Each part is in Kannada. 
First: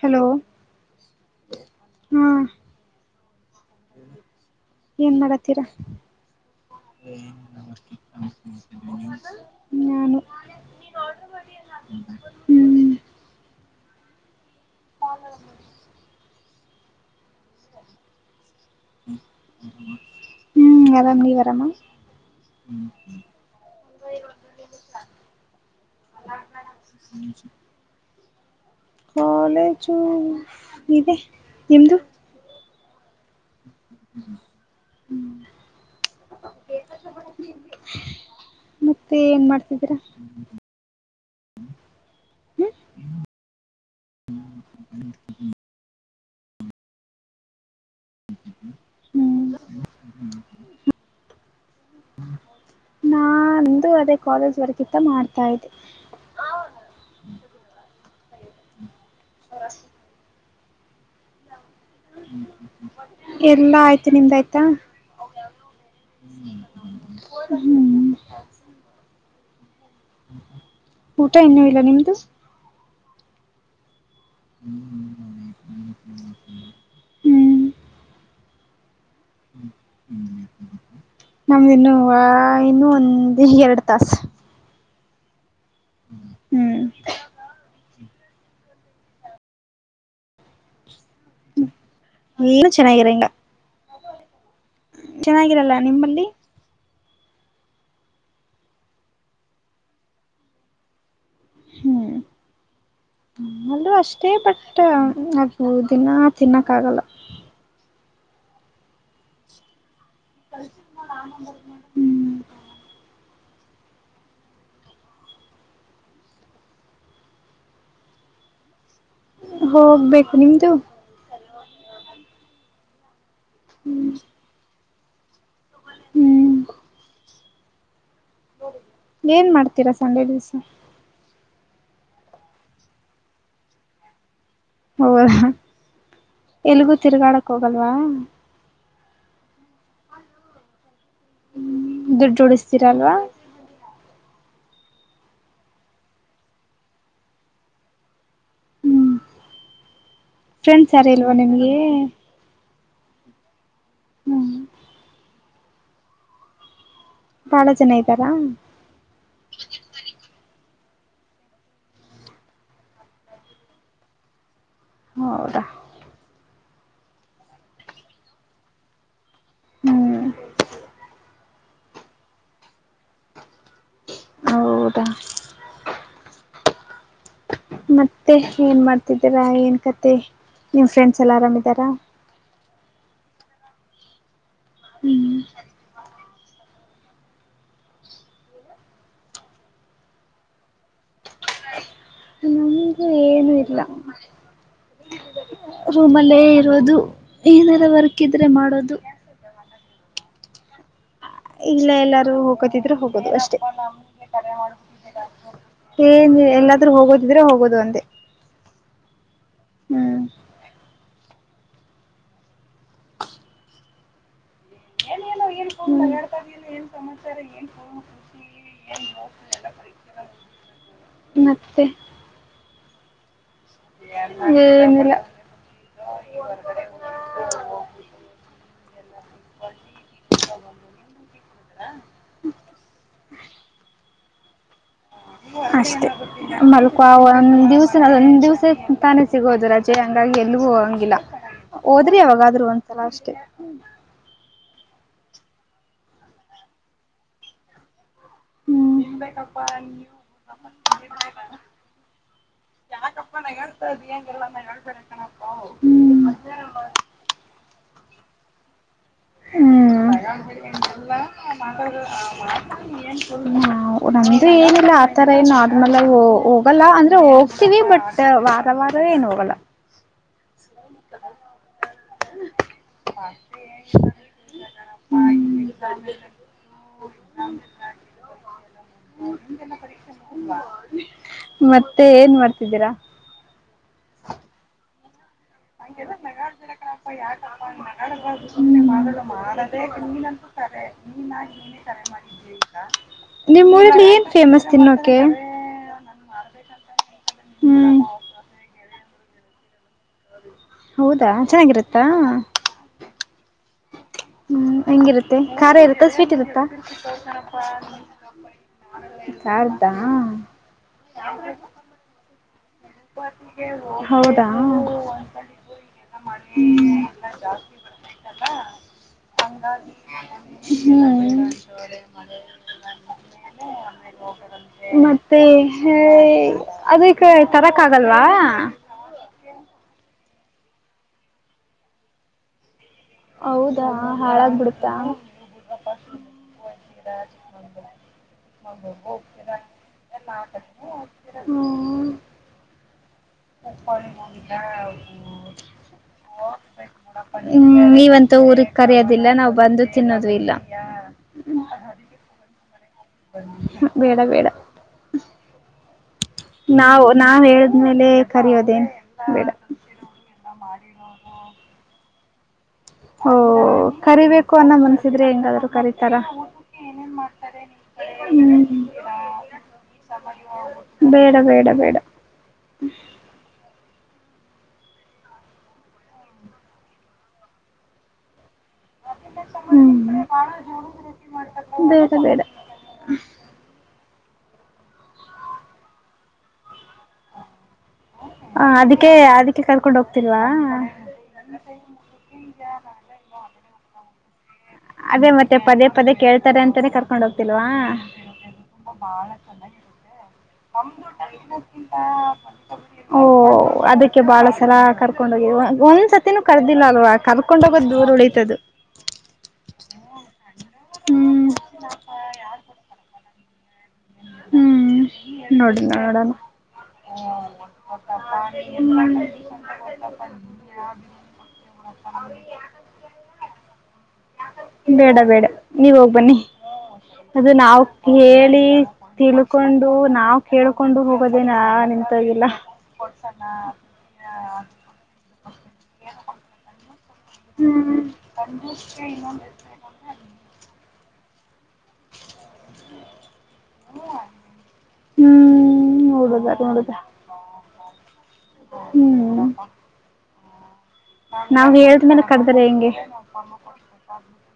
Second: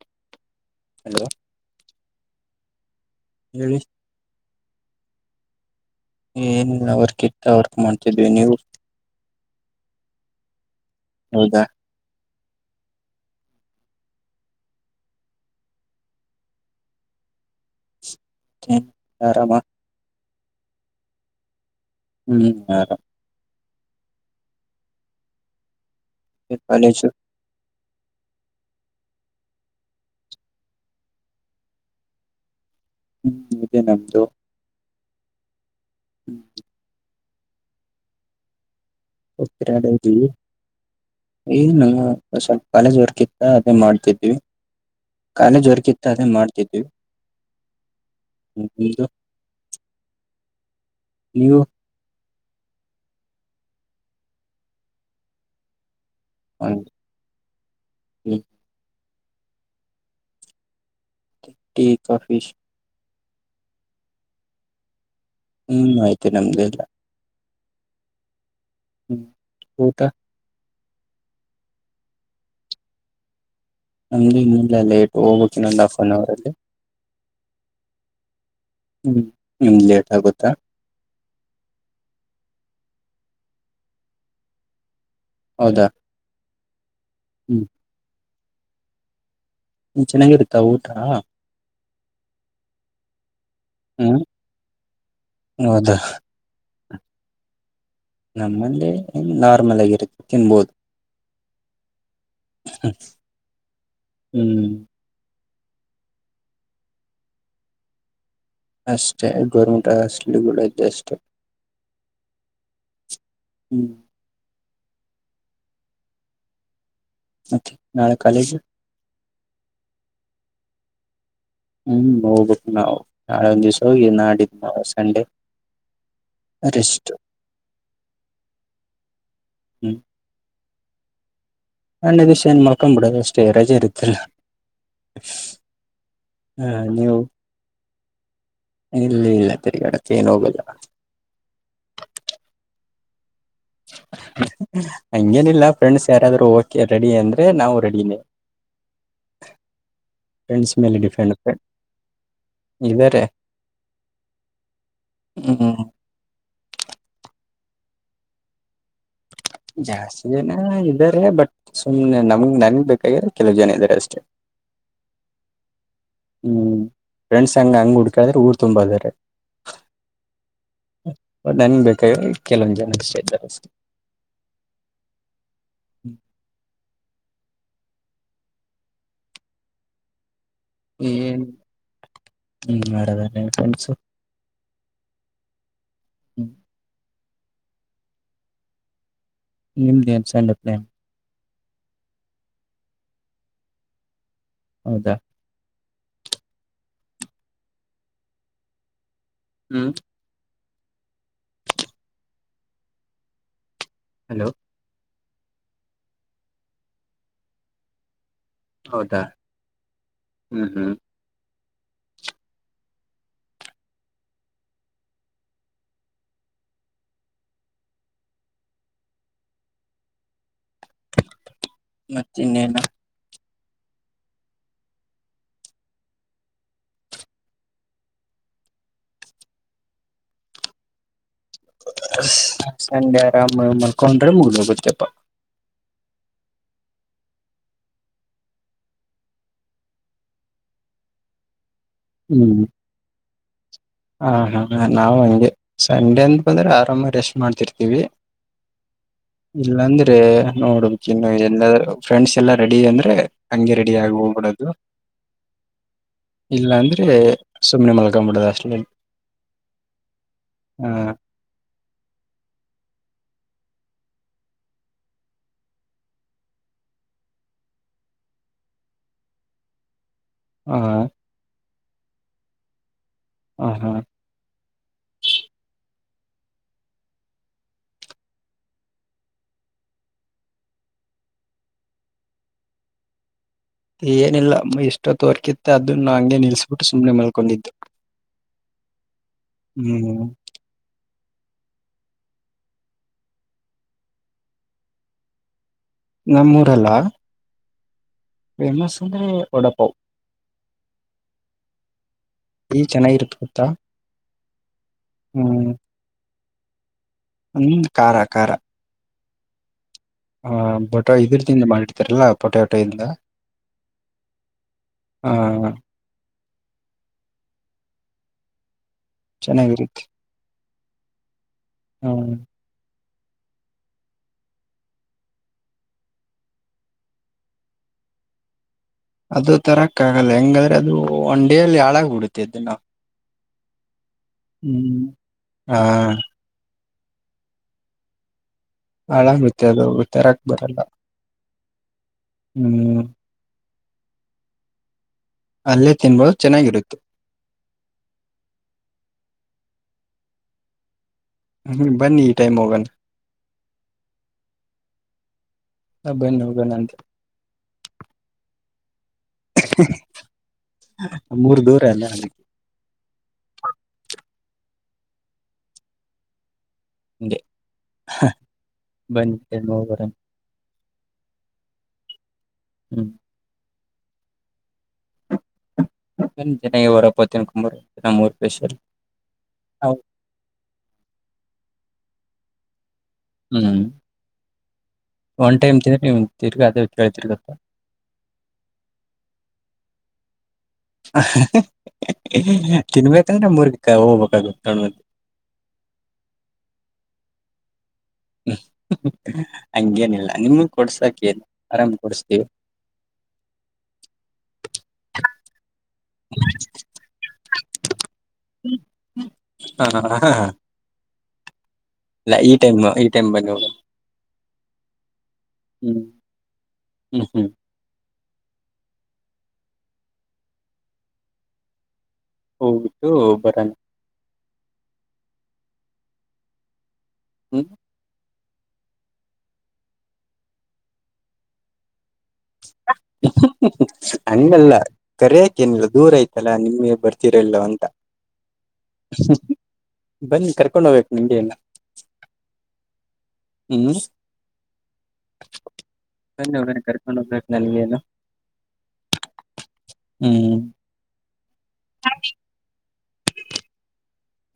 ಹಲೋ ಹಲೋ ಹಾ ಹೇಳಿ ಏನ್ ಮಾಡತೀರಾ ಏನ್ ವರ್ಕ್ ಇತ್ತ ವರ್ಕ್ ಮಾಡ್ತಿದ್ವಿ ನೀವು ನಾನು ಹೌದಾ ಹ್ಮ್ ಹೌ ಆರಾಮ ಹ್ಮ್ ಆರಾಮಿ ನೀ ಆರಾಮ ಹ್ಮ್ ಆರಾಮ್ ಕಾಲೇಜು ಅ ಕಾಲೇಜು ಇದೆ ನಿಮ್ದು ಹ್ಮ್ ಇೇ ನಮ್ದು ಹ್ಮ್ ಹ ಮತ್ತೆ ಏನ್ ಹೋಗ್ತೀರಾ ಮಾಡ್ತಿದರ ಡೈಲಿ ಏನು ಸ್ವಲ್ಪ ಕಾಲೇಜ್ ವರ್ಕ್ ಇತ್ತ ಅದೇ ಮಾಡ್ತಿದ್ವಿ ಕಖಾಲಿ ಜೋರಕಿತ್ತ ಅದೇ ಮಾಡ್ತಿದ್ವಿ ಹ್ಮದು ಹ್ಮ್ ನೀವು ನಾ ಅದು ಅದೇ ಕಾಲೇಜ್ ವರ್ಕಮಾಡ್ತಾ ಇದ್ದೆ ಹ ಹ್ಮ ಹ ಟೀ ಕಫಿಶ ಎಲ್ಲಾ ಆಯ್ತು ನಿಮ್ದ ಆಯ್ತಾ ಹ್ಮ್ ಆಯ್ತು ನಮ್ದಲ್ಲ ಹ್ಮ್ ಹ್ಮ ಊಟ ಇನ್ನುೂ ಇಲ್ಲ ನಿಮ್ದು ನಮ ಇ ಲೇಟ್ ಹೋಗಕನ್ನಂದ್ ಹಫ್ ಅನ್ ಅವರ್ ಅಲ್ಲಿ ಹ್ಮ್ ನಿಮ್ದ್ ಲೇಟ್ ಆಗುತ್ತಾ ನಮ್ದಿನ್ನು ವ ಇನ್ನು ಹ ಎರಡು ತಸ್ ಹೌದಾ ಹ್ಮ್ ಚೆನ್ನಾಗಿರುತ್ತ ಊಟ ನೀನು ಚೆನ್ನಾಗಿರಂಗ ಹ್ಮ್ ಚೆನ್ನಾಗಿರಲ್ಲ ಹೌದಾ ನಿಮ್ಮಲ್ಲಿ ನಮ್ಮಲ್ಲಿ ನ್ ನಾರ್ಮಲ್ ಆಗಿರುತ್ತೆ ತಿನ್ಬೋದು ಹ್ಮ್ದು ಅಷ್ಟೇ ಹ್ಮ್ ಬಟ್ ಮೂ ದಿನ ತಿನ್ನಕ್ಕ ಆಗಲ್ಲ ಆಷ್ಟೆ ಗರಮಟ ಹಷ್ಟಲಿಗಲ ಜಷ್ಟತ ಹ್ಮ್ ಹ್ಮ್ ನಾಳೆ ಕಾಲೇಜ ಹೋಗ್ಬೇಕು ನಿಮ್ದು ಹ್ಮ್ ನೋಗ್ಬೇಕು ನಾವವು ನಾಳ ಒಂದ್ ದಿವ್ಸ ನಾಡಿದ್ ತಾಸ್ ಸಂಡೆ ಹ್ಮ್ ರಷ್ಟು ಏನ್ ಮಾಡ್ತೀರಾ ಸಂಡೆ ದಿವ್ಸ ಸಂಡೆ ನಣ್ಣ ಇದಷ್ಟ ಏನ್ ಮಾಡ್ಕೊ ಬಿಡೋದು ಅಷ್ಟೇರೇಜ್ ಇರುತ್ತಲ್ಲ ಹೌದಾ ಹಾ ಎಲ್ಗೂ ತಿರುಗಾಡಕ್ ಹೋಗಲ್ವಾ ಇಲ್ಲ ಇಲ್ಲ ತಿರಿಗಡಕ್ಕೆ ಏನ್ ಹೋಗಲ್ಲ ದುಡ್ಡುಡಿಸತೀರಲ್ವಾ ಹಂಗೇನಿಲ್ಲ ಫ್ರೆಂಡ್ಸ್ ಯಾರಾದ್ ಓಕೆ ರೆಡಿ ಅಂದ್ರೆ ನಾವು ರೆಡಿನೇ ಹ್ಮ್ ಫ್ರೆಂಡ್ಸ್ ಯಾರು ಇಲ್ವಾ ನಿಮ್ಗೆ ಇವೇರೆ ಹ್ಮ್ ಹ್ಮ ಬಾಳ ಜನ ಇದ್ದಾರಾ ಜಾಸ್ತಿ ಜನ ಇದ್ದಾರೆ ಬಟ್ ಸುಮ್ನೆ ನಮಗ್ ನನ್ಗ್ ಬೇಕಾಗ್ಯ್ರ ಕೆಲವು ಜನ ಇದಾರೆ ಅಷ್ಟೆ ಹೌದಾ ಹ್ಮ್ ಫ್ರೆಂಡ್ಸ್ ಹಂಗ ಹಂಗ್ ಹುಡ್ಕ್ರೆ ಊರ್ ತುಂಬದಾರೆ ಹ್ಮ್ ನನ್ ಬೇಕ್ಯ ಕೆಲವೊಂದ್ ಜನ ಅಷ್ಟೇ ಇದ್ದಾರೆಷ್ಟೆ ಹೌದಾ ಮತ್ತೆ ಏನ್ ಮಾಡ್ತಿದ್ದೀರಾ ಏನ್ ಕತೆ ನಿಮ್ಮ್ ಫ್ರೆಂಡ್ಸ್ ಎಲ್ಲ ಏನ್ ಆರಾಮಿದಾರಾ ಹಿಂಗ್ [unintelligible] ಹ್ಮ್ ಈಮ ಸ್ಂಡಪ್ನೇ ಅಂದುೂ ಏನು ಇಲ್ಲ ಹೌದಾ ರೂಮ್ಲ್ಲೇ ಇರೋದು ಏನಲ್ಲ ವರ್ಕ್ ಇದ್ರೆ ಮಾಡೋದು ಹ್ಮ್ ಇಲ್ಲ ಎಲ್ಲಾರು ಹೋಗೋತಿದ್ರು ಹೋಗೋದು ಅಷ್ಟೇ ಹಲೋ ಏನ್ ಎಲ್ಲಾದ್ರೂ ಹೋಗೋದಿದ್ರೆ ಹೋಗೋದು ಒಂದೆ ಹೌದಾ ಹ್ಮ್ ಹ್ಮ್ ಎಲ್ಲಿಲ್ಲೋ ಏನ್ ಕ ಹಳ್ತ ಏನ್ ಸಮಾಚಾರ ಎನ್ನೋ ಖುಷಿ [unintelligible] ಮತ್ತ ಇನ್ನೇನ ಏನಿಲ್ಲಾ [unintelligible] ಸಂಡೆ ಆರಾಮ ಮಲ್ಕೊಂಡ್ರೆ ಮುಗದ ಹೋಗುತ್ತೆ [unintelligible] ಅಷ್ಟೆ ಮಲ್ಕು ಒಂದ್ ದಿವ್ಸನೊಂದ್ ದಿವ್ಸ ತಾನೇ ಸಿಗೋದು ರಜೆ ಹಂಗಾಗಿ ಎಲ್ಲಿ ಎಲ್ಲಿಗೂ ಹೋಗಂಗಿಲ್ಲ ಹೋದ್ರಿ ಹ್ಮ್ ಯಾವಾಗಾದ್ರು ಒಂದ್ಸಲ ಅಷ್ಟೇ ಹಾ ಹಾ ನಾವು ಹಂಗೆ ಸಂಡೆ ಅಂತ ಬಂದ್ರೆ ಆರಾಮ ರೆಸ್ಟ್ ಮಾಡ್ತಿರ್ತೀವಿ ಹ್ಮ್ ಇಲ್ಲ ಅಂದ್ರೆ ನೋಡ್ಬೇಕ್ ಇನ್ನು ಎಲ್ಲ ಫ್ರೆಂಡ್ಸ್ ಎಲ್ಲಾ ರೆಡಿ ಅಂದ್ರೆ ಹಂಗೆ ರೆಡಿ ಆ ಹೋಗ್ಬಿಡೋದು ಇಲ್ಲ ಹ್ಮ್ ಅಂದ್ರೆ ಸುಮ್ಮ್ನೆ ಮಲ್ಕ್ಬಿಡದು ಅಷ್ಟೇ ಹ್ಮ್ ಹಾ ನಂದ್ರೆ ಏನಿಲ್ಲ ಆತರ ನಾರ್ಮಲ್ ಆಗಿ ಹೋಗಲ್ಲ ಅಂದ್ರೆ ಹೋಗ್ತೀವಿ ಬಟ್ ವಾರ ವಾರ ಏನು ಹೋಗಲ್ಲ ಹ್ಮ [unintelligible] [unintelligible] ಹ ಹಾ ಮತ್ತೆ ಏನ್ ಮಾಡ್ತಿದ್ದೀರಾ ಏನಿಲ್ಲ ಇಷ್ಟ ತೋರ್ಕಿತ್ತ ಅದನ್ನ ನಂಗೆ ನಿಲ್ಸ್ಬಿಟ್ಟು ಸುಮ್ಮ್ನೆ ಮಲ್ಕೊಂಡಿದ್ದು ಮಾಡದೆೇ ಕಮ್ಮಿ ಹ್ಮ್ ನಂತಾರೇ ನಿಮ್ಮೂಊರಿಲ್ಲಿ ಏನ್ ಫೇಮಸ್ ತಿನ್ನೋಕೆ ನನ್ ಮಾಡ್ಬೇಕಂತ ಪೇಮಸ್ ಅಂದ್ರೆ ಒಡಾಪಾವ ಹೌದಾ ಚೆನ್ನಾಗಿರುತ್ತಾ ಈ ಚೆನ್ನಾಗಿರುತ್ತ ಗೊತ್ತಾ ಹ್ಮ್ ಹೆಂಗಿರುತ್ತೆ ಹ್ಮ್ ಖಾರ ಇರುತ್ತಾ ಸ್ವೀಟ್ ಇರುತ್ತಾ ಹ್ಮ್ ಖಾರ ಖಾರಾ ಖಾರದಾ ಹ ಬೊಟಾ ಇದ್ರದಿಂದ ಮಾಡಿತಾರಲ್ಲಾ ಪೊಟಾಟ ಹೌದಾ ಹ ಹ್ಮ್ ಎಲ್ಲ ಜಾಸ್ತಿ ಬರ್ತಾಯ್ತಲ್ಲ ಚೆನ್ನಾಗಿರುತ್ತೆ ಹ್ಮ್ [unintelligible] ಮತ್ತೆ ಹೇಳಿ ಅದಕೇ ತರಕ್ ಆಗಲ್ವಾ ಅದು ತರಕ್ಕ ಆಗಲ್ಲ ಹೆಂಗಾದ್ರೆ ಅದು ಒಂದ್ ಡೇ ಅಲ್ಲಿ ಹಾಳಾಗ್ ಬಿಡುತ್ತೆ ಇದ ನಾವು ಹೌದಾ ಹಾಳಾಗ್ಬಿಡುತ್ತ [unintelligible] ಹಾ ಹಾಳಾಗುತ್ತೆ ಅದು ತರಕ್ ಬರಲ್ಲ [unintelligible] [inaudible] ಹ್ಮ್ [unintelligible] ಅಲ್ಲೇ ತಿನ್ಬೋದು ಚೆನ್ನಾಗಿರುತ್ತೆ ಹ್ಮ್ ನೀವಂತೂ ಊರಿಗೆ ಕರೆಯೋದಿಲ್ಲ ನಾವು ಬಂದು ತಿನ್ನೋದು ಇಲ್ಲಾ ಹ್ಮ್ ಬನ್ನಿ ಈ ಟೈಮ್ ಹೋಗೋಣ ಬೇಡ ಬೇಡಾ ಬನ್ನಿ ಹೋಗೋಣ ಅಂತ ನಾವು ನಾವ್ ಹೇಳಿದ್ಮೇಲೆ ಕರಿಯೋದೆನ್ ಬೇಡಾ ಮೂರು ದೂರ ಎಲ್ಲ ಅಲ್ಲಿಕ ಓ ಕರಿಬೇಕು ಅನ್ನ ಮನ್ಸಿದ್ರೆ ಹೆಂಗಾದ್ರು ಕರೀತಾರ ಬನ್ನಿ [unintelligible] ಬೇಡಾ, ಬೇಡಾ, ಬೇಡಾ ಹ್ಮ್ ಜನ ವರಪ್ಪತ್ತಿನಕಂಬರು ಜ ಮೂರು [unintelligible] ಬೇ ಬೇಡ [unintelligible] ಹ್ಮ ಒನ್ ಟೈಮ್ ತಿಿಂದ್ರ ನಿಮ ತಿರ್ಗಿ ಅದ ಕೇಳ್ತಿರ್ ಗೊತ್ತಾ [unintelligible] ಹ ಅದಕ್ಕೆ ಅದಕ್ಕೆ ಕರ್ಕೊಂಡ್ ಹೋಗ್ತಿಲ್ವಾ ತಿನ್ಬೇಕತಂದ್ರ ಊರ್ಗ ಹೋಗ್ಬೇಕದುದು [unintelligible] ಅದೇ ಮತ್ತೆ ಪದೇ ಪದೇ ಕೇಳ್ತಾರೆ ಅಂತಾನೇ ಕರ್ಕೊಂಡ್ ಹೋಗ್ತಿಲ್ವಾ ಹಂಗೇನಿಲ್ಲ ನಿಮಗ್ ಕೊಡ್ಸಕ್ ಏನ್ ಆರಾಮ್ ಕೊಡಿಸ್ತೀವಿ ಓ ಅದಕ್ಕೆ ಬಾಳ ಸಲ ಕರ್ಕೊಂಡ ಒಂದ್ಸತಿನೂ ಕರ್ದಿಲ್ಲ ಅಲ್ವಾ ಕರ್ಕೊಂಡ್ ಹೋಗೋದ್ ದೂರ್ ಉಳೀಿತದ ಹ ಹಾ ಹ ಹ್ಮ್ ಇಲ್ಲ ಈ ಟೈಮ್ ಈ ಟೈಮ್ ಬನ್ನಿ ಹೋಗೋಣ ಹ್ಮ್ ನೋಡಣ ಹ್ಮ್ ನೋಡಣ ಹ್ಮ್ ಹ್ಮ್ [unintelligible] ಹೋಗಟ್ಟು ಬರಾನ ಬೇಡ ಬೇಡ ನೀವ ಹೋಗ್ ಬನ್ನಿ ಅದು ಹ್ಮ್ ನಾವ ತಿಳ್ಕೊಂಡು ನಾವು ಕೇೇಳಕೊಂಡು ಹೋಗೋದೇ ನಿ [unintelligible] ಅಂಗಲ್ಲ ಕರಿಯಕ್ಕೆನಿಲ್ಲ ದೂರ ಇತ್ತಲ್ಲ ನಿಮಗೆ ಬರ್ತ ಲ್ಲ ಅಂತ ಹ್ಮ್ ಬನ್ನಿ ಕರ್ಕೊಂಡ ಹೋಗ್ಬೇಕು ನನಗೇನು ಹ್ಮ್ ಹ್ಮ್ ನೋಡುದ ನೋಡುದ ನನಗೇನು ಹ್ಮ್ ಹ್ಮ್ ನಾವ್ ಹೇಳಿದ್ಮೇಲೆ ಕರುದ್ರೆ ಹೆಂಗೆ [inaudible]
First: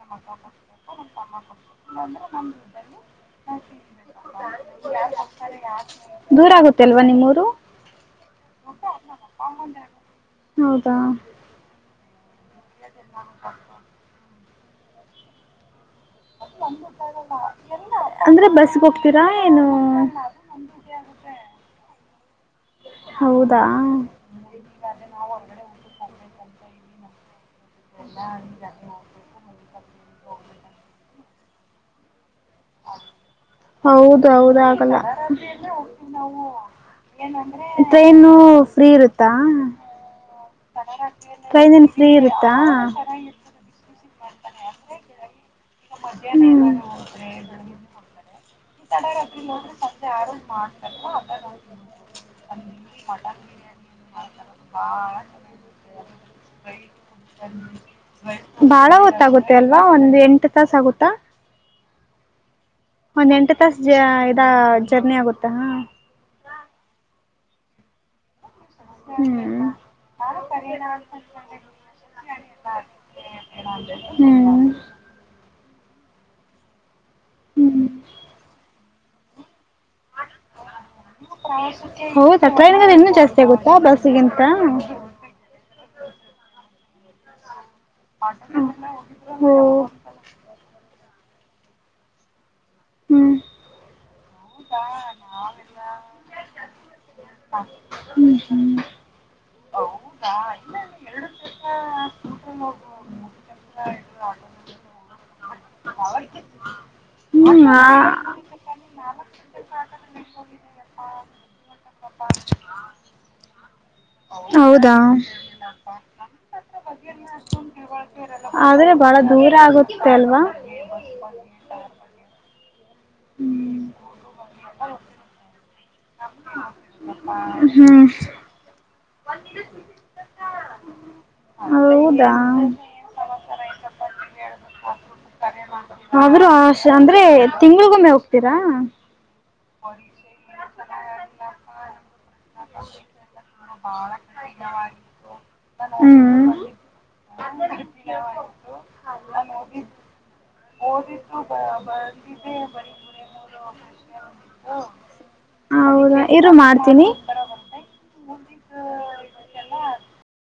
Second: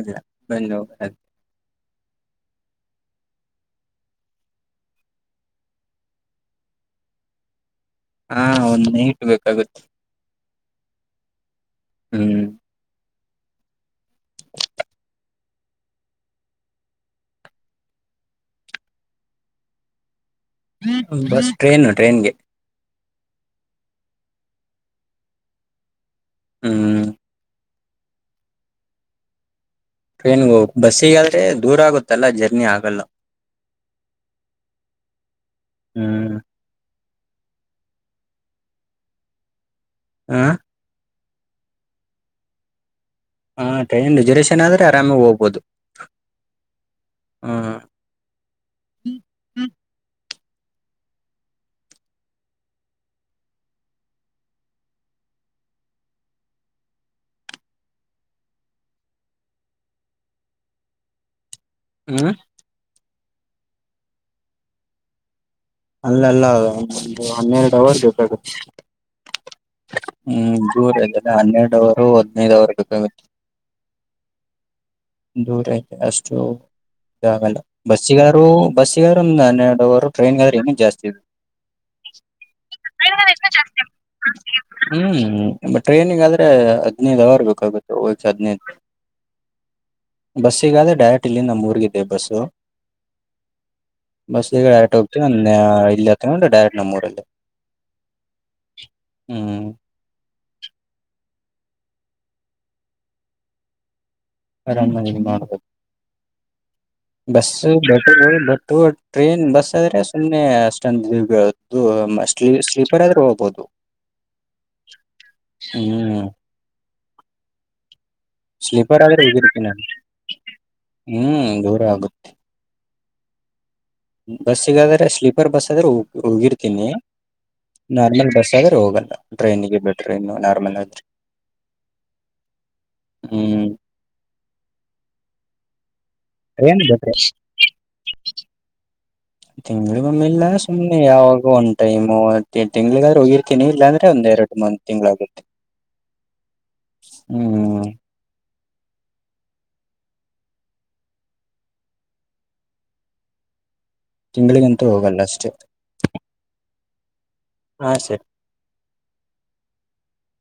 ಇಲ್ಲ ಬಂದು ಅಸಕಬೇಕ ಕ ಹೋಗದು ಅಂದ್ರೆ ನಮ [unintelligible] ದೂರ ಆಗುತ್ತೆ ಅಲ್ವಾ ನಿಮ್ಮೂರು ಹಾ ಒಂದು ನೈಟ್ ಬೇಕಾಗುತ್ತೆ ಹೌದಾ ಹ್ಮ್ [unintelligible] [unintelligible] ಅಂದ್ರೆ ಬಸ್ಗೆ ಹೋಗ್ತೀರಾ ಏನು [inaudible] [inaudible] ಬಸ್ ಟ್ರೈನು ಟ್ರೈನ್ಗೆ ಹೌದಾ ಹ್ಮ ಈಗಾದ್ರೆ ನಾವು ಹೊರಗಡೆೋಗಟಬೇಕ [unintelligible] ಹ್ಮ್ ಕ ಹ [unintelligible] ಟ್ರೈನ್ಗೆ ಹ ಬಸ್ಸಿಗಾದ್ರೆ ದೂರ ಆಗುತ್ತಲ್ಲಾ ಜ ಹೌದು ಹೌದು ಆಗಲ್ಲ ಹ್ಮ್ ಟ್ರೈನು ಫ್ರೀ ಇರುತ್ತಾ ಆ ಟ್ರೈನ್ ಏನು ಫ್ರೀ ಇರುತ್ತಾ ಹ ರಿಸರ್ವೇಶನ್ ಟ್ರೈನ್ ಆದ್ರೆ ಆರಾಮಾಗಿ ಹೋಗಬಹುದು ಈಗ ಮಧ್ಯಾಹ್ನೋೋಡ್ತಾರೆ ಈ ತಡ ನೋಡ್ರೆೆ ಆರ [unintelligible] ಮಾಡ್ತಾರ ಅ ಹ ಮಟನ್ ಬಿರಿಯಾನಿ [unintelligible] ಬಾಳ ಚನ್ನ [unintelligible] ಬಳ ಗೊತ್ತಾಗುತ್ತದೆ ಅಲ್ವಾ ಒಂದ್ ಎಂಟು ತಾಸ ಆಗುತ್ತಾ ಹ್ಮ ಒಂದ್ೆ ಎಂಟು ತಾಸ ಜ ಇದ ಜರ್ನಿ ಆಗುತ್ತಾ [unintelligible] ಅಲ್ಲ ಅಲ್ಲ ಒ ಒಂದು ಹನ್ನೆರಡು ಅವರ್ ಬೇಕಾಗುತ್ತೆ ಹ್ಮ್ ಹ್ಮ್ ದೂರ ಇದೆಲ್ಲ ಹನ್ನೆರಡು ಅವರು ಹದ್ನೈದು ಅವರ್ ಹ ಬೇಕಾಗುತ್ತೆ ಹ್ಮ ದೂರ ಐತೆ ಅಷ್ಟು ಇದಾಗಲ್ಲ ಹ್ಮ್ ಬಸ್ಸಿಗಾರು ಬಸ್ಸಿಗಾರಂದ ನಾನ ಎರಡುವರು ಟ್ರನ್ ಆದ್ರೆಏ ಜಾಸ್ ಇದೆ ಹೌದಾ ಟ್ರೈನ್ಗಳು ಇನ್ನೂ ಜಾಸ್ತಿ ಆಗುತ್ತಾ ಬಸ್ಸಿಗಿಂತ ಹ್ಮ್ ಟ್ರೈನಿಂಗ್ ಆದ್ರೆ ಹದ್ನಿದುರ್ಬೇಕಾಗುತ್ತೆ ಹೋಗ ಹದ್ನಿದು ಓ ಬಸ್ಸ ಈಗಾದೇ ಡೈರೆಕ್ಟ್ ಬಟ್ಟಲ್ಲಿ ನಮ್ಮ್ ಊರ್ಗಿದ್ದದೆ ಬಸ್ಸು ಹ್ಮ್ ಬಸ್ ಈಗ ಡ್ಯಾಟ್ ಹೋಗ್ತೀವಿ ಒಂದ ಇಲ್ಲಿ ಹತ್ಕೊಂಡು ಡೈರೆಕ್ಟ್ ನಮ್ಮೂರಲ್ಲಿ ಹ್ಮ್ ಇಲ್ಲ ಎರಡು ಕೆಸ ಸ್ಕೂಟರ್ ಹೋಗುವ ಮೂ ಕೆಲಸ ಆರಾಮ ಮಾಡಬೇಕು ಬಸ್ ಹ್ಮ್ ಬಟ್ಟಗಳು ಆ ಬಟ್ಟು ಟ್ರೈನ್ ಬಸ್ ಆದ್ರೆ ಸುಮ್ಮನೆ ಅಷ್ಟೊಂದು ಬೀಳು ಸ್ಲೀಪರ್ ಆದ್ರೂ ಹೋಗ್ಬಹದು ಹೌದಾ ಸ್ಲೀಪರ್ ಬಹಳ ಆದ್ರೆ ದೂರ ಹೋಗಿರುತ್ತೀ ನಾನು ಆಗುತ್ತೆ ಅಲ್ವಾ ಹ್ಮ್ ದೂರ ಆಗುತ್ತೆ ಹ್ಮ್ ಬಸ್ ಸಿಗಾದ್ರೆ ಸ್ಲೀಪರ್ ಬಸ್ ಆದ್ರೆ ಹೋಗಿರ್ತೀನಿ ಹ್ಮ್ ನಾರ್ಮಲ್ ಬಸ್ ಆದ್ರೆ ಹೋಗ ಟ್ರೈನ್ ಟ್ರ ನಾರಲ್ ಹೌದಾ ಹ್ಮ್ ಆದ್ರೂ ಆ ಟ್ರೈನ್ ಬೆಟರ್ ಅಂದ್ರೆ ತಿಂಗಳಿಗೊಮ್ಮೆ ಹೋಗ್ತೀರಾ ತಿಂಗಳ ಮಮ್ಮಿಲ್ಲ ಸುಮ್ನೆ ಯಾವಾಗ ಒಂದ್ ಟೈಮು ತಿಂಗಳಿಗಾದ್ರರು ಹೋಗಿರ್ತೀನಿ ಇಲ್ಲ ಅಂದ್ರೆ ಒಂದ್ ಎರಡು ಮ ಒಂದ್ ತಿಂಗ್ಳ ಆಗುತ್ತೆ ಹ್ಮ ಹ್ಮ್ ತಿಂಗಳಿಗಂತರೂ ಹೋಗಲ್ಲ ಅಷ್ಟೇ ಹೌದಾ ಇರು ಮಾಡ್ತೀನಿ ಹಾ ಸರಿ